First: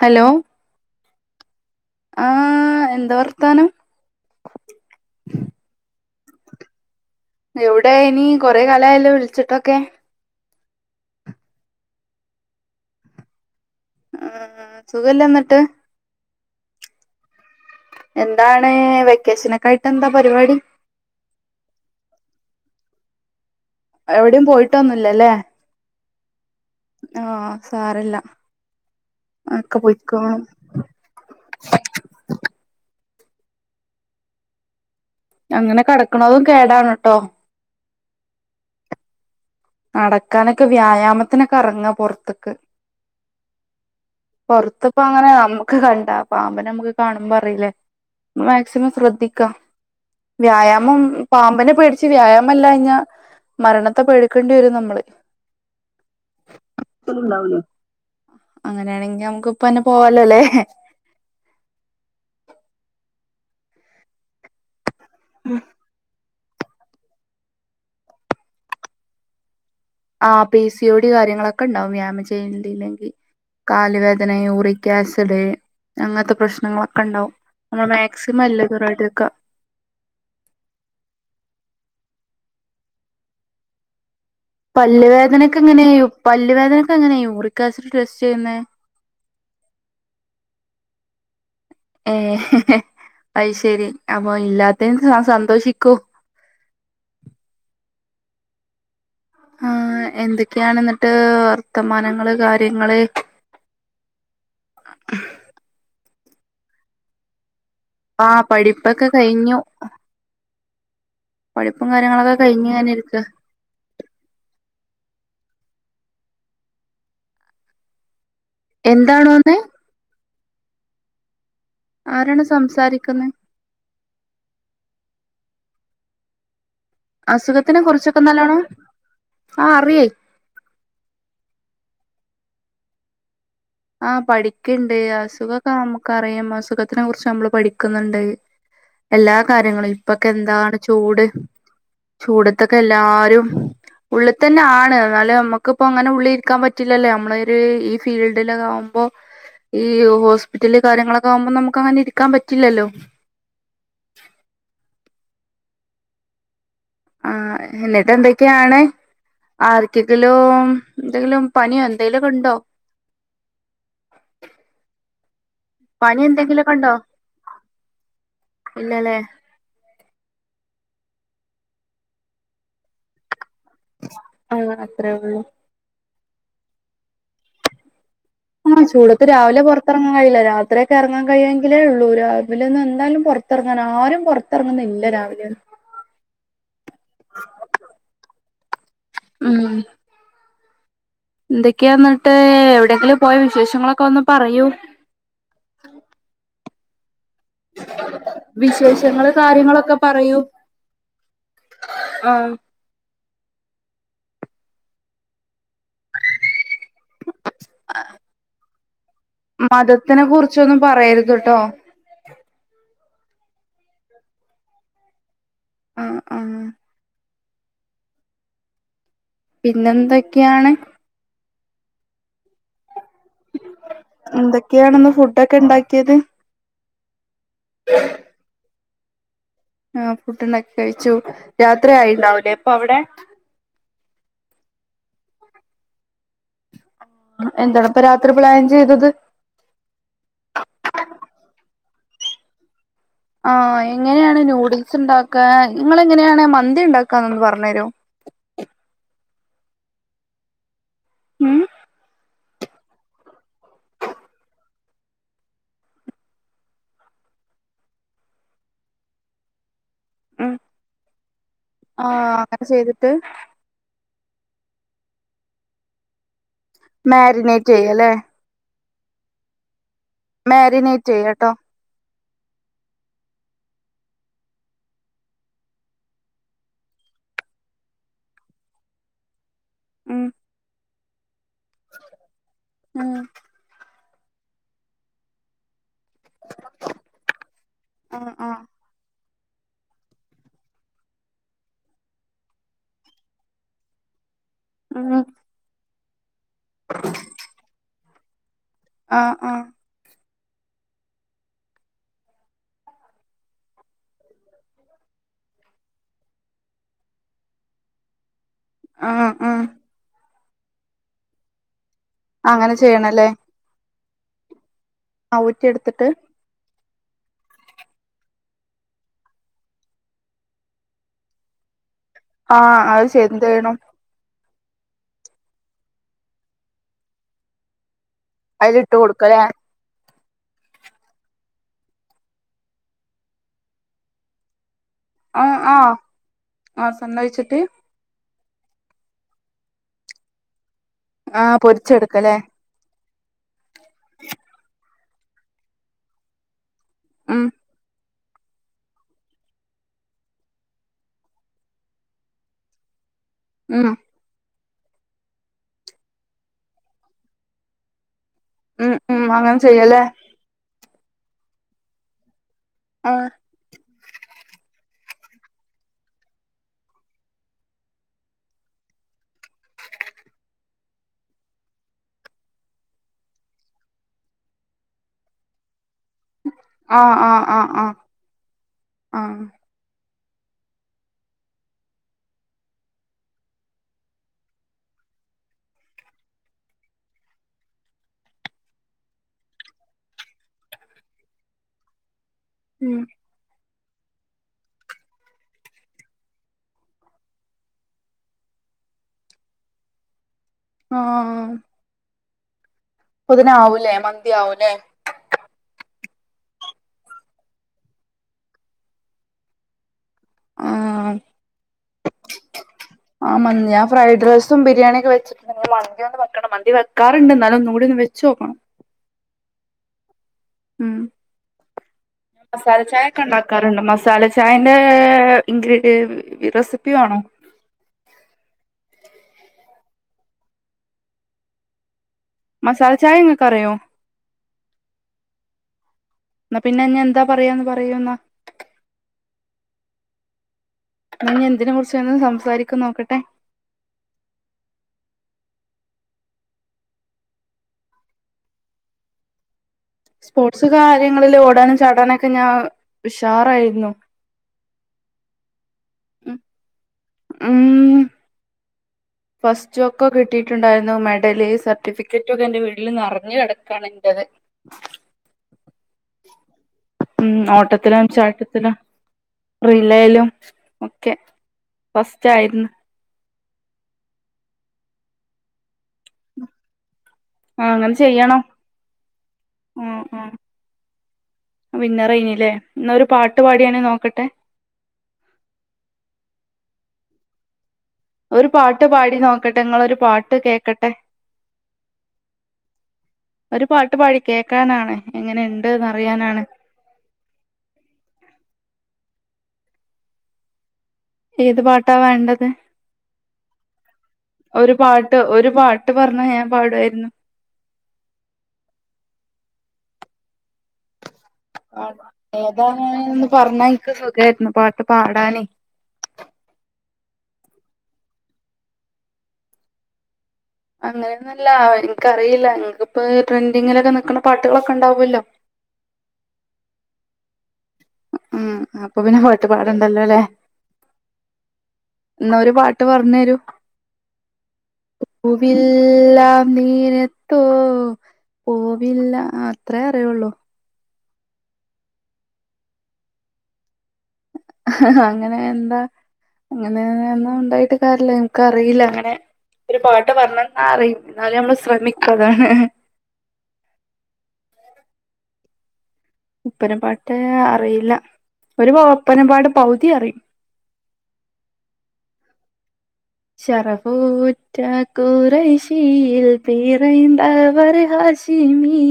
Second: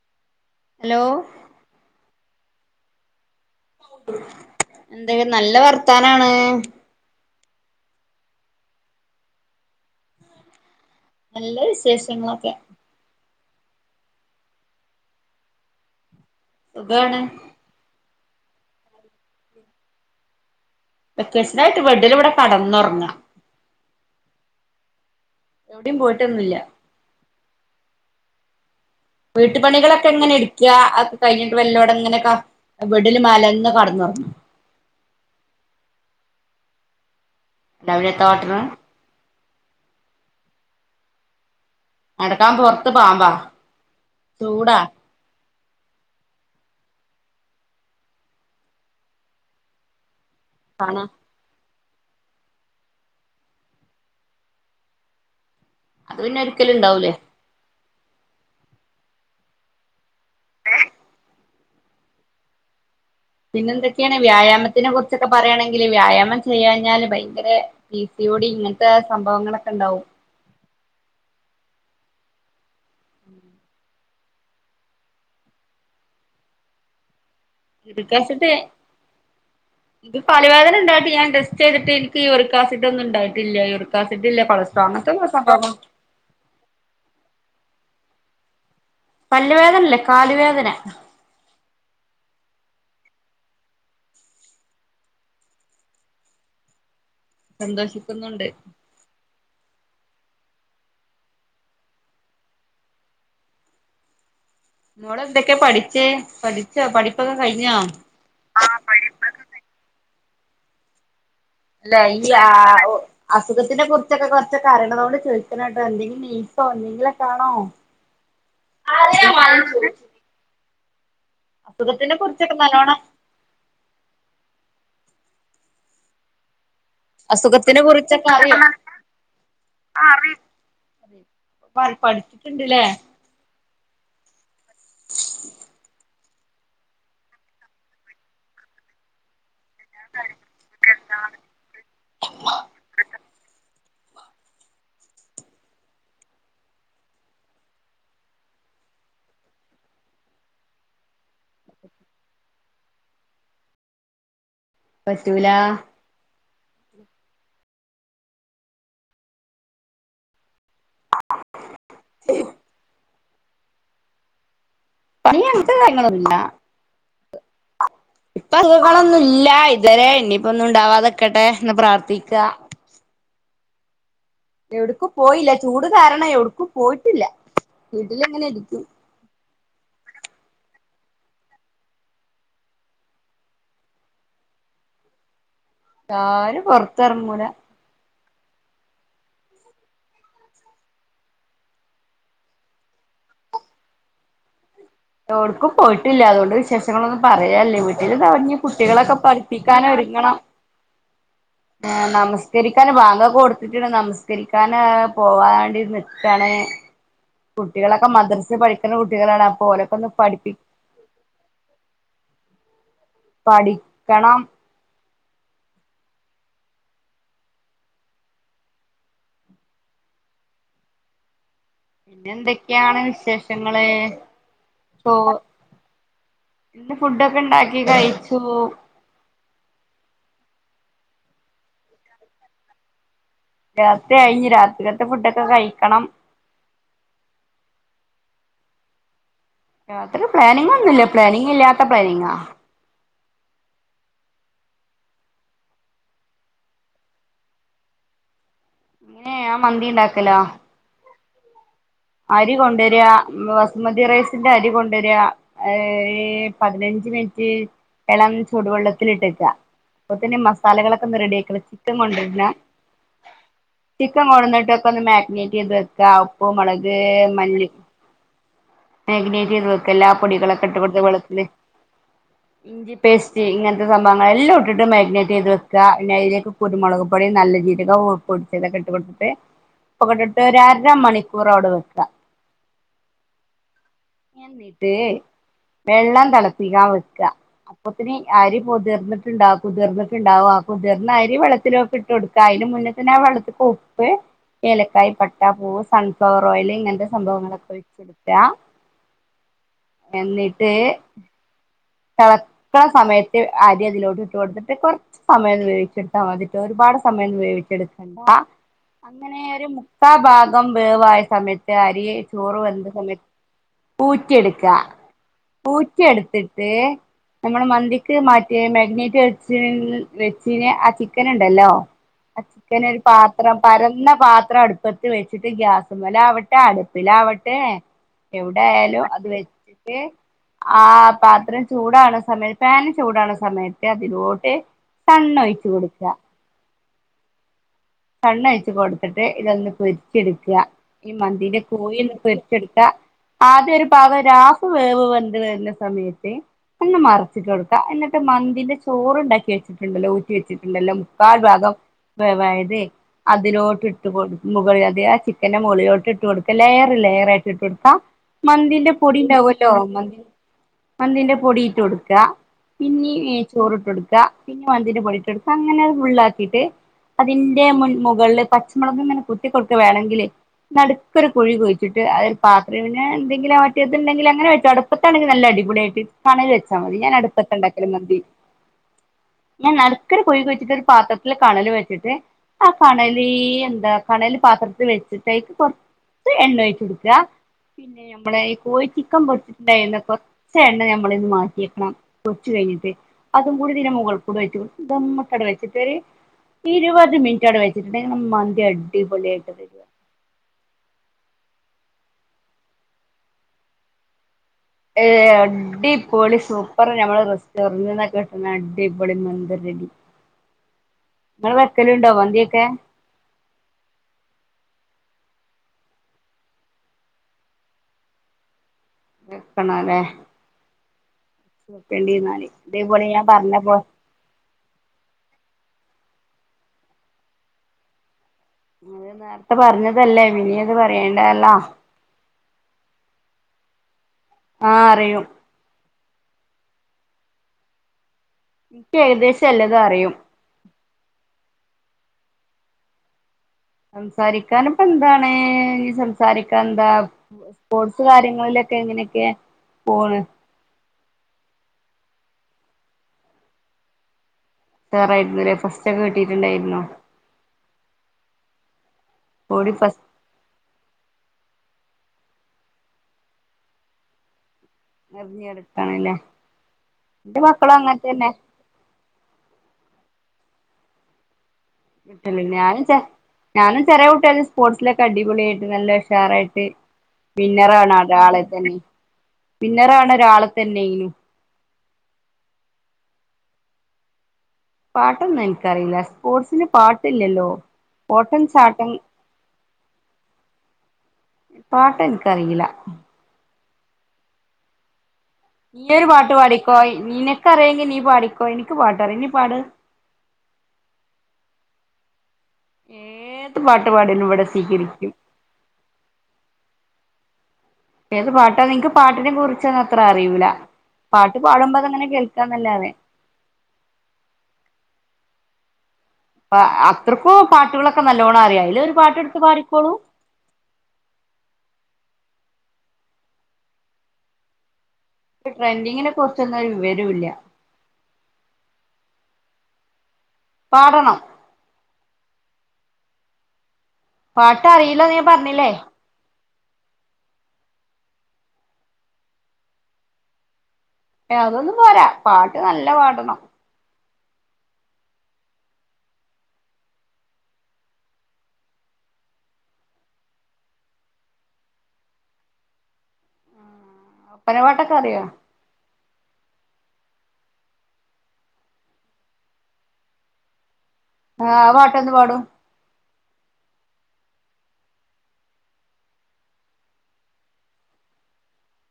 Hello hello ആഹ് എന്താ വർത്താനം? എന്തേ നല്ല വർത്താനാണ്. എവ്ടെ നി കൊറെകാലായല്ലോ വിൾച്ചിട്ടൊക്കെ. നല്ല വിശേഷങ്ങളൊക്കെ ആഹ് സുഖല്ലന്നട്ട്? സുഖാണ്. എന്താണ് വെക്കേഷനൊക്കായിട്ടെന്താ പരിവാടി? വെക്കേഷനായിട്ട് ബെഡില് ബടെ കടന്നൊർങ്ങ. എവ്ടിം പോയിട്ടൊന്നുല്ലല്ലേ. എവ്ടിം പോയിട്ടൊന്നുല്ല. ആഹ് സാരല്ല. ഒക്കെ വീട്ട്പണികളൊക്കെ ങ്ങനെ പോയിക്കോളും ട്ക്ക അത് കഴിഞ്ഞിട്ട് വെല്ലെവടെ ങ്ങനെ ക ബെഡില് മലന്ന് കടന്നൊർങ്ങ. അങ്ങനെ കടക്ക്ണതും കേടാണ് ട്ടോ. അല്ലാ പിന്നെത്താ കാട്ട്ണ്. നടക്കാനൊക്കെ വ്യായാമത്തിനൊക്കെർങ്ങ നടക്കാ പൊറ്ത്ത് പാമ്പാ ചൂടാ. അപ്പ അങ്ങനെ അമ്മക്ക് കണ്ട പാമ്പി നമക്ക് കാണുമ്പറീല്ലേ മാക്സിമം ശ്രദ്ധിക്കാ. വ്യായാമം കാണാ പാമ്പിനെ പേടിച്ച് വ്യായാമല്ലാഞ്ഞ മരണത്തെ പേടി ക്കേണ്ട്യരും നമ്മള്. അത് പിന്നെ ഒരിക്കലും ഉണ്ടാവൂലേ അത്രണ്ടാവൊള്ളൂ അങ്ങനെണെങ്കി നമക്ക് ഇപ്പെന്നെ പോവാലോല്ലേ. പിന്നെന്തെക്കെണ് വ്യായാമത്തിനെ കുറ്ച്ചൊക്കെ പറയാണെങ്കില് വ്യായാമം ചെയ്യാഞ്ഞാല് ഭയങ്കര പി സി യോടി ഇങ്ങൻത്തെ സംഭവങ്ങളൊക്കെണ്ടാവും. ആഹ് പി സി ഒ ഡി കാര്യങ്ങളൊക്കെ ണ്ടാവും വ്യായാമം ചെയ്യ ണ്ടില്ലെങ്കി കാല് വേദന യൂറി ക്കാസിഡ് അങ്ങൻത്തെ പ്രശ്നങ്ങളൊക്കെണ്ടാവും. യൂറിക്ക്യാസിഡ് ഇത് പലവേദന ണ്ടായിട്ട് ഞാൻ ടെസ്റ്റ് ചെയ്തിട്ട് ഇൻക്ക് യൂറിക്കാസിഡൊന്നും ഉണ്ടായിട്ടില്ല. യൂറിക്കാസിഡ്ല്ല പല്ലുവേദനക്കെങ്ങനെ യു പല്ലുവേദനക്കെങ്ങനെ യൂറിക്കാസിഡ് ടെസ്റ്റ് ചെയ്യുന്നെ? പല്ല് വേദനല്ല കാല് വേദന ഏഹ് അത്ശരി അപ്പൊ ഇല്ലാത്തേന് സന്തോഷിക്കു. സന്തോഷിക്കുന്നുണ്ട്. ആഹ് എന്തൊക്കെയാണ് ന്നട്ട് വർത്തമാനങ്ങള് കാര്യങ്ങള്. മോള് എന്തൊക്കെ പഠിച്ചേ, പഠിച്ചോ പഠിപ്പൊക്കെ കഴിഞ്ഞോ? ആഹ് പഠിപ്പൊക്കെ കഴിഞ്ഞു. പഠിപ്പും അല്ല ഈ കാര്യങ്ങളൊക്കെ ആ കഴിഞ്ഞു ഞാനിര്ക്ക. അസുഖത്തിനെ കുറിച്ചൊക്കെ കൊർച്ചൊക്കറിണതോണ്ട് ചോയിക്ക്ണാട്ടോ എന്തെങ്കിലും നഴ്സോ എന്തെങ്കിലൊക്കൊണോ? എന്താണോന്ന്? അസുഖത്തിനെ ആരാണ് കുറിച്ചൊക്കെ നല്ലോണം സംസാരിക്കുന്നെ? അസുഖത്തിനെ കുറിച്ചൊക്കെ ആ അറിയേ അറി [unintelligible] പാത് പഠിച്ചിട്ടുണ്ട്ല്ലേ ആഹ് പഠിക്ക്ണ്ട്, അസുഖൊക്കെ നമുക്കറിയും, അസുഖത്തിനെ കുറിച്ച് നമ്മള് പഠിക്കുന്നുണ്ട്. [inaudible] എല്ലാ കാര്യങ്ങളും. ഇപ്പൊക്കെ എന്താണ് ചൂട് ചൂടത്തൊക്കെ എല്ലാരും ഉള്ള് തന്നാണ്. എന്നാലും നമ്മക്കിപ്പം അങ്ങനെ ഉള്ളിൽ ഇരിക്കാൻ പറ്റില്ലല്ലോ നമ്മള ഒരു ഈ ഫീൽ ഡിലൊക്കെ ആവുമ്പം ഈ ഹോസ്പിറ്റല് കാര്യങ്ങളൊക്കെ ആവുമ്പം നമുക്കങ്ങനെ ഇരിക്കാൻ പറ്റില്ലല്ലോ. പറ്റൂല ആഹ് എന്നിട്ട് എന്തൊക്കെയാണ് ആർക്കെങ്കിലും എന്തെങ്കിലും പനിയോ എന്തേലൊക്കെ ണ്ടോ? പനിയാണ്. പനി എന്തെങ്കിലൊക്കെണ്ടോ? ഇപ്പ അസുകളൊന്നും ഇല്ല ഇതുവരെ ഇനിയിപ്പോ ഒന്നും ഉണ്ടാവാതക്കട്ടെ എന്ന് പ്രാർത്ഥിക്കാ. [inaudible] എവിട്ക്കും അത്രേ ഉള്ളൂ പോയില്ല ചൂട് കാരണം എവിടുക്കും പോയിട്ടില്ല വീട്ടില്ങ്ങനെ ഇരിക്കും. ആഹ് ചൂടത്ത് രാവിലെ പൊറത്തറങ്ങാൻ കഴിയില്ല രാത്രി ഒക്കെ എറങ്ങാൻ കഴിയെങ്കിലേ ഉള്ളൂ രാവിലെ ഒന്നും എന്തായാലും പൊർ ത്തറങ്ങാൻ ആരും പൊർത്തിറങ്ങുന്നില്ല രാവിലെ ഒന്നും. ആരും പൊറത്തർങ്ങൂല. ഉം എന്തൊക്കെയാ ഇന്നട്ട് എവിടെയെങ്കിലും പോയ വിശേഷങ്ങളൊക്കെ ഒന്ന് പറയൂ. എവ്ടുക്കും പോയിട്ടില്ല അതുകൊണ്ട് വിശേഷ ങ്ങളൊന്നും പറയാല്ല. വീട്ടിൽ ദാ ഞ്ഞ് കുട്ടികളൊക്കെ വിശേഷങ്ങള് കാര്യങ്ങളൊക്കെ പഠിപ്പിക്കാനൊരുങ്ങണം. പറയൂ ആഹ് നമസ്കരിക്കാന് വാങ്കൊക്കെ കൊടുത്തിട്ട്ണ്ട് നമസ്കരിക്കാനാ പോവാൻണ്ടി നിക്കാണ്. കുട്ടികളൊക്കെ മദ്രസി പഠിക്ക്ണ കുട്ടികളാണ്. അപ്പോലെ ത്തിനെ കുറിച്ചൊന്നും പറയരുത് ട്ടോ. പഠിക്കണം. ആഹ് ആഹ് പിന്നെന്തൊക്കെയാണ്? പിന്നെന്തൊക്കെയാണ് വിശേ എന്തൊക്കെയാണ് ന്ന് ഫുഡൊക്കെ ണ്ടാക്കിയത്? പിന്നെ ഫുഡൊക്കെ ഇണ്ടാക്കി കഴിച്ചു. ആഹ് ഫുഡ്ണ്ടാക്കി കഴിച്ചു. രാത്രി ആയിണ്ടാവൂലേ ഇപ്പവിടെ. രാത്രി ആയി ഇഞ് രാത്രിക്കത്തെ ഫുഡൊക്കെ കഴിക്കണം. എന്താണ് ഇപ്പൊ രാത്രി പ്ലാൻ ചെയ്തത് യാത്ര പ്ലാനിങ്ങ ഒന്നുംല്ലേ പ്ലാനിങ്ങ ഇല്ലാത്ത പ്ലാനിങ്ങാ ആ എങ്ങനെയാണ് നൂഡിൽസ് ഉണ്ടാക്കാ നിങ്ങ എങ്ങനെയാണ് മന്തി ഉണ്ടാക്കാ എന്നൊന്ന് പറഞ്ഞു തരോ ഏ ആ മന്തി ണ്ടാക്കലോ ഉം അരി കൊണ്ടുവരിക ബസുമതി റൈസിന്റെ അരി കൊണ്ടുവരിക ഏ പതിനഞ്ച് മിനിറ്റ് ഇളം ചൂടുവെള്ളത്തിലിട്ടക്ക അപ്പത്തന്നെ ഉം മസാലകളൊക്കെ ഒന്ന് റെഡി ആക്കുള്ള ചിക്കൻ ആഹ് കൊണ്ടരുന്ന അങ്ങനെ ചെയ്തിട്ട് ചിക്കൻ കൊടന്നിട്ടൊക്കെ ഒന്ന് മാഗ്നേറ്റ് ചെയ്ത് വെക്ക ഉപ്പു മുളക് മാരിനേറ്റ് ചെയ്യ ല്ലേ മഗ്നേറ്റ് ചെയ്ത് വെക്ക എല്ലാ പൊടികളൊക്കെട്ട് കൊടുത്ത മാരിനേറ്റ് വെള്ളത്തില് ചെയ്യാട്ടോ പേസ്റ്റ് ഇങ്ങനത്തെ സംഭവങ്ങളൾെല്ലാം ഇട്ടിട്ട് മാഗ്നേറ്റ് ചെയ്ത് വെക്ക പിന്നെ അതിലേക്ക് കുരുമുളക് പൊടി നല്ല ജീരകം ഉപ് പുട്ട് തൊക്കെ ഇട്ട് കൊട്ത്തിട്ട് ഉപ്പൊക്കെട്ടിട്ട് ഒരരമണിക്കൂറോടെ വെക്ക ആഹ് എന്നിട്ട് വെള്ളം തിളപ്പിക്കാ വെക്ക അപ്പത്തിന് ആഹ് ആഹ് അരി പൊതിർന്നിട്ട് ണ്ടാവ കുതിർന്നിട്ട് ണ്ടാവും ആ കുതിർന്ന അരി വെള്ളത്തിലൊട്ട് ഇട്ട് കൊടുക്ക അയ്ന് മുന്നേ തന്നെ ആ വെള്ളത്തിക്ക് ഉപ്പ് ഏലക്കായ ഉം പട്ടാപ്പൂവ് സൺഫ്ലവർ ഓയിൽ ഇങ്ങനത്തെ സംഭവങ്ങളൊക്കെ ഒഴിച്ചൊട്ക്കാ ആഹ് ആഹ് എന്നിട്ട് തളക്കണ സമയത്ത് അരി അതിലോട്ട് ഇട്ട് കൊടുത്തിട്ട് കുറ സമയം വേവിച്ചെടുത്താൽ മതിട്ട ഒരുപാട് സമയന്നും വേവിച്ചെടുക്കണ്ട ആഹ് അങ്ങനെ ആഹ് ഒരു മുക്കാ ഭാഗം വേവായ സമയത്ത് അരിയ ചോറ് അങ്ങനെ വന്ത സമയത്ത് ചെയ്യണല്ലേ ഊറ്റിയെടുക്കാ ഊറ്റിയെടുത്തിട്ട് നമ്മൾ മന്തിക്ക് മാറ്റിയ മാഗ്നേറ്റ് വ വെച്ചിന് ആ ചിക്കൻ ണ്ടല്ലോ [inaudible] ആ ചിക്കൻ ഒരു അത് ചെയ്ത് പാത്രം ചെയ്യണം പരന്ന പാത്ര ത്ര അടുപ്പത്ത് വെച്ചിട്ട് ഗ്യാസ മല ആവട്ടെ അടുപ്പിലാവട്ടെ എവിടെ അതിലിട്ട് ആയാലും അത് കൊടുക്കല്ലേ വെച്ചിട്ട് ആ പാത് ത്രം ചൂടാണ സമയത്ത് പാന് ചൂടാണ സമയത്ത് അതിലോട്ട് സണ്ണ് ആ ഒഴിച്ചു ആ കൊടുക്ക ആ സണ് ഒഴിച്ചിട്ട് സണ്ണോഴിച്ച് കൊടുത്തിട്ട് ഇതൊന്ന് പെരിച്ചെടുക്ക ഈ ആഹ് മന്തിടെ കോഴി ഒന്ന് പൊരിച്ചെടുക്കല്ലേ പെരിച്ച്ട് ക്ക ആദ്യ ഒര് പാകം ഒരാഫ് വേവ് വെന്ത് വര്ണ സമയത്ത് ഒന്ന് ഉം മർച്ചിട്ട് കൊടുക്ക എന്നിട്ട് ന്നിട്ട് മന്തിന്റെ ചോറുണ്ടാക്കി വെച്ചിട്ടുണ്ടല്ലോ ഊറ്റി വെച്ചിട്ടുണ്ടല്ലോ മുക്കാൽ ഭാഗം വേവായത് അതിലോട്ട് ഉം ഇട്ട് കൊട്ക മുകൾ അത് ആ ചിക്കന്റെ മുകളിലോട്ട് ഇട്ട് കൊടുക്ക ലെയർ ലെയർ ആയിട്ട് ഇട്ട് കൊട്ക്ക മന്തിന്റെ ഉം പൊടി ഉം അങ്ങനെ ഉണ്ടാവല്ലോ ചെയ്യല്ലേ മന്തി മന്തിന്റെ പൊടിയിട്ട് കൊടുക്ക പിന്നീ ആഹ് ചോറിട്ട് എടുക്ക പിന്നെ മന്തിന്റെ പൊടി ഇട്ട് കൊട്ക്ക അങ്ങനെ ഫുള്ളാക്കിയിട്ട് അതിന്റെ ന്റെ മുൻ മുകളില് പച്ചമുളക് ങ്ങനെ കുത്തി കൊടുക്ക വേണങ്കില് നടുക്ക് ഒരു കുഴി കുഴിച്ചിട്ട് അതിൽ പാത്രഞാ എന്തെങ്കിലും മറ്റേത് ണ്ടെങ്കിൽ അങ്ങനെ വെച്ച മതി അപ്പത്താണങ്കിൽ നല്ല അടിപൊളിയായിട്ട് കണല് വെച്ചാ മതി ഞാൻ ആഹ് ആഹ് അടുപ്പത്ത ആഹ് ണ്ടാക്കല് ആഹ് മന്തി ആഹ് ഞാൻ നടുക്കരു കുഴി കഴിച്ചിട്ട് ഒരു പാത്രത്തില് കണല് വെച്ചിട്ട് ആ കണല് എന്താ കണല് പാത്രത്തില് വെച്ചിട്ട് അയ്ക്ക് കൊർച് ച്ച് എണ്ണോയ്ച്ച്ട്ക്ക പിന്നെ ഞമ്മളെ ഈ കോയി ചിക്കൻ പൊരിച്ചിട്ടുണ്ടായിരുന്ന കൊറച്ചെണ്ണ നമ്മളയിന്ന് മാറ്റിവെക്കണം പൊര്ച് കഴിഞ്ഞിട്ട് ഉം അതും കൂടി ഇതിന്റെമുകൾകൂടെഴിച്ച് ദം ട്ട് വെച്ചിട് ഒരു ഇരുപത് മിനി കുറ്റാട് വെച്ച് ട്ടുണ്ടെങ്കി മന്തി അടിപൊളിയായിട്ട് വെരും. ആഹ്‌ പ്പത്തിനാവൂലേ മന്തിയാവുല്ലേ ഏഹ് അടിപൊളി സൂപ്പർ ഞമ്മള് റെസ്റ്റോറന്റ്ന്നൊക്കെ കിട്ടുന്ന അടിപൊളി മന്തിറെടി. ആഹ് ങ്ങള് വെക്കലുണ്ടോ മന്തിിക്കെ ആഹ്‌ മന്ദ ഞാൻ ഫ്രൈഡ് റൈസും ബിരിയാണിയൊക്കെ വെച് [unintelligible] മന്തിയൊന്ന് വെക്കണം മന്തി വെക്കാറുണ്ട് ന്നാലും ഒന്നുകൂടിഒന്ന് വെച്ചോക്കണം വെക്കണല്ലേ ഉം [unintelligible] മസാല ഇതേപോലെ ചായ ഒക്കെ ഞാൻ പറഞ്ഞപ്പോ ഉണ്ടാക്കാറുണ്ട് മസാല ചായൻ്റെ ഇൻഗ്രീഡിയൻ റെസിപ്പി വേണോ? അത് നേരത്തെ പറഞ്ഞതല്ലേ പിന്നിം അത് പറയേണ്ടല്ലോ? മസാല ചായങ്ങക്കറിയോ? ആഹ്‌ അറിയും ഇന്നാ പിന്നെ ഞ്ഞിഎന്താ പറയാന്ന് പറയ്ന്നാ എനിക്ക് ഏകദേശം എല്ലതും അറിയും. ന്നാഞ്ഞി എന്തിനെ കുറിചാണ് സംസാരിക്ക നോക്കട്ടെ സംസാരിക്കാന്പ്പെന്താണ് ഇഞ്ഞി സംസാരിക്കാൻന്താ... സ്പോർട്സ് കാര്യങ്ങളിലൊക്കെ എങ്ങനെയൊക്കെ പോ സ്പോർട്സ് കാര്യങ്ങളില് ഓടാനും ചാടാനൊക്കെ ഞാൻ ഉഷാറായിരുന്നു. ഉഷാറായിരുന്നു ല്ലേ ഫസ്റ്റ് ഒക്കെ കിട്ടിട്ടുണ്ടായിുയിരുന്നു ഉം ഓടി ഫസ്റ്റ് ഫസ്റ്റൊക്കെ കിട്ടി ട്ടുണ്ടായിരുന്നു മെഡല് സർട്ടിഫിക്കറ്റൊക്കെ എന്റെ വീട്ടില് നറഞ്ഞു കടക്കാണ് എൻറത് എറിഞ്ഞെടുക്കാണല്ലേ ഉം എന്റെ മക്കളും അങ്ങനെ ഓട്ടത്തിലും തന്നെ ചാട്ടത്തിലും റിലേലും ഒക്കെ ഫസ്റ്റ് [unintelligible] ആയിരുന്നു ഞാനൊക്കെ ഞാനും ചെറിയ കുട്ട്ടിയായപ്പോ സ്പോർട്സിലൊക്കെ അടിപൊളിയായിട്ട് നല്ല ഉഷാറായിട്ട് ആ വിന്നറാണെ അങ്ങനെ അത്‌ ചെയ്യണം അളെ തന്നെ വിന്നറാണ് രാളെ തന്നെനു വിന്നറെയ്നി ല്ലേ എന്നാ ഒരു പാട്ട് പാടിയാണി നോക്കട്ടെ പാട്ടൊന്നും ഇനിക്കറിയില്ല സ്പോർട്സിന് പാട്ടില്ലല്ലോ ഓട്ടം ഒരു പാട്ട് ചാട്ടം പാടി നോക്കട്ടെ നിങ്ങളൊരു പാട്ട് കേക്കട്ടെ പാട്ട് എനിക്കറില്ല ഒരു പാട്ട് പാടി കേക്കാനാാണ് എങ്ങനെ നീയൊരു പാട്ട് പാടിക്കോ നീനക്കറിയോങ്കി നീ പാടിക്കോ എനിക്ക് പാടറി നീ പാട് ഏത് പാട്ടാ വേണ്ടത് ഏത് പാട്ട് പാടിയാലും ഇവിടെ ഒരു സ്വീകരിക്കും പാട്ട് ഒരു പാ പാട്ട് പറഞ്ഞ ഞാൻ പാടുായിരുന്നു ഏത് പാട്ടാ ൻക്ക് പാട്ടിനെ കുറിച്ചൊന്നും അത്ര അറിയൂല പാട്ട് പാടുമ്പോ അതങ്ങനെ കേൾക്കാന്നല്ലാതെ ന്ന് പറഞ്ഞ ൻ ൻക് സുഖായിരുന്നു പാട്ട് പാടാനേ അപ്പ അത്രക്കു പാട്ടുകളൊക്കെ നല്ലോണ്ണം അറിയാം അയ്ല്ലൊരു പാട്ടെടുത്ത് പാടിക്കോളൂ അങ്ങനെയൊന്നല്ല ഇൻക്കറിയില്ല നിങ്ങക്ക്പ്പ ട്രെൻഡിങ്ങിലൊക്കെ നിക്കുന്ന പാട്ടുകളൊക്കെ ഉണ്ടാവല്ലോ ട്രൻഡിങ്ങിനെ കുറിച്ചൊന്നൊരു വിവരോല്ല ഉം അപ്പൊ പിന്നെ പാട്ട്പാടുണ്ടല്ലോ ല്ലേ പാടണം ന്നാ ഒരു പാട്ട് പറഞ്ഞേരൂ പാട്ട് അറില്ല ന്ന് ഞാൻ പറഞ്ഞില്ലേ എല്ലാം നീനത്തൊ പോവില്ല അത്രേ അറിയൊള്ളൂ ഏഹ് അതൊന്നും പോരാ പാട്ട് നല്ല പാടണം അങ്ങനെ എന്താ അങ്ങനെന്നാ ഉണ്ടായിട്ട് കാരില്ല എനക്ക് അറിയില്ല അങ്ങനെ ഒരു പാട്ട് പറഞ്ഞണം എന്ന അറും എന്നാലും നമ്മള് ശ്രമിക്കതാണ് പ്പനവാട്ടൊക്കെറിയോ ഉപ്പനപാട്ട അറിയില്ല ഒരു ഉപ്പനമ്പാട് പൗതി അറും ആഹ് പാട്ട എന്ത് പാടും ശറഫുറ്റ കുറശീയിൽ പിറയ്ന്തവർ ഹാഷിം ചമീ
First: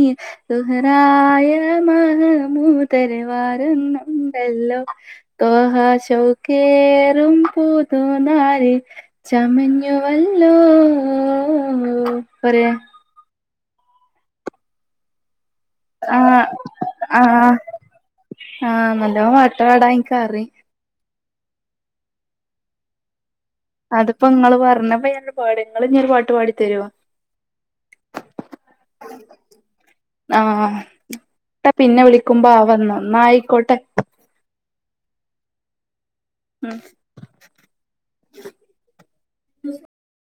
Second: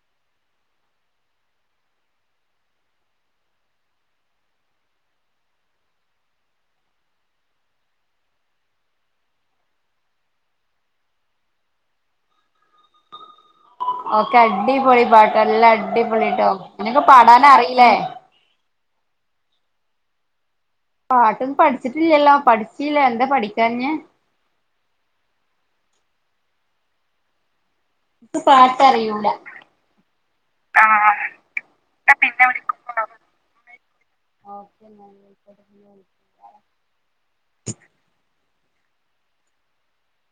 സുഹറായ മഹ്മൂതര് വരുന്നുണ്ടല്ലോ തഹ ശൗകറം പുൂതു നരി ചമഞ്ഞുവല്ലോ പോരെ ഓക്കെ അടിപൊളി പാട്ടോ എല്ലാ അടിപൊളിട്ടോ എനക്ക്പാടാന അറില്ലേ ആഹ് നല്ലോം പാട്ട് പാട ൻ കറി പാട്ടൊന്നും പഠിച്ചിട്ടില്ലല്ലോ പഠിച്ചിില്ല എന്താ പഠിക്ക അതിപ്പോ നിങ്ങള് പറഞ്ഞപ്പ ഞ പാടങ്ങ ഇങ്ങരു പാട്ട് പാടിത്തരുവാ ൻക്ക് പാട്ട അറിയൂല ആഹ് ട്ട പിന്നെ വിളിക്കുമ്പോ ആ വന്ന ന്ന ആയിക്കോട്ടെ ആ ഓക്കെ എന്നാ ഉം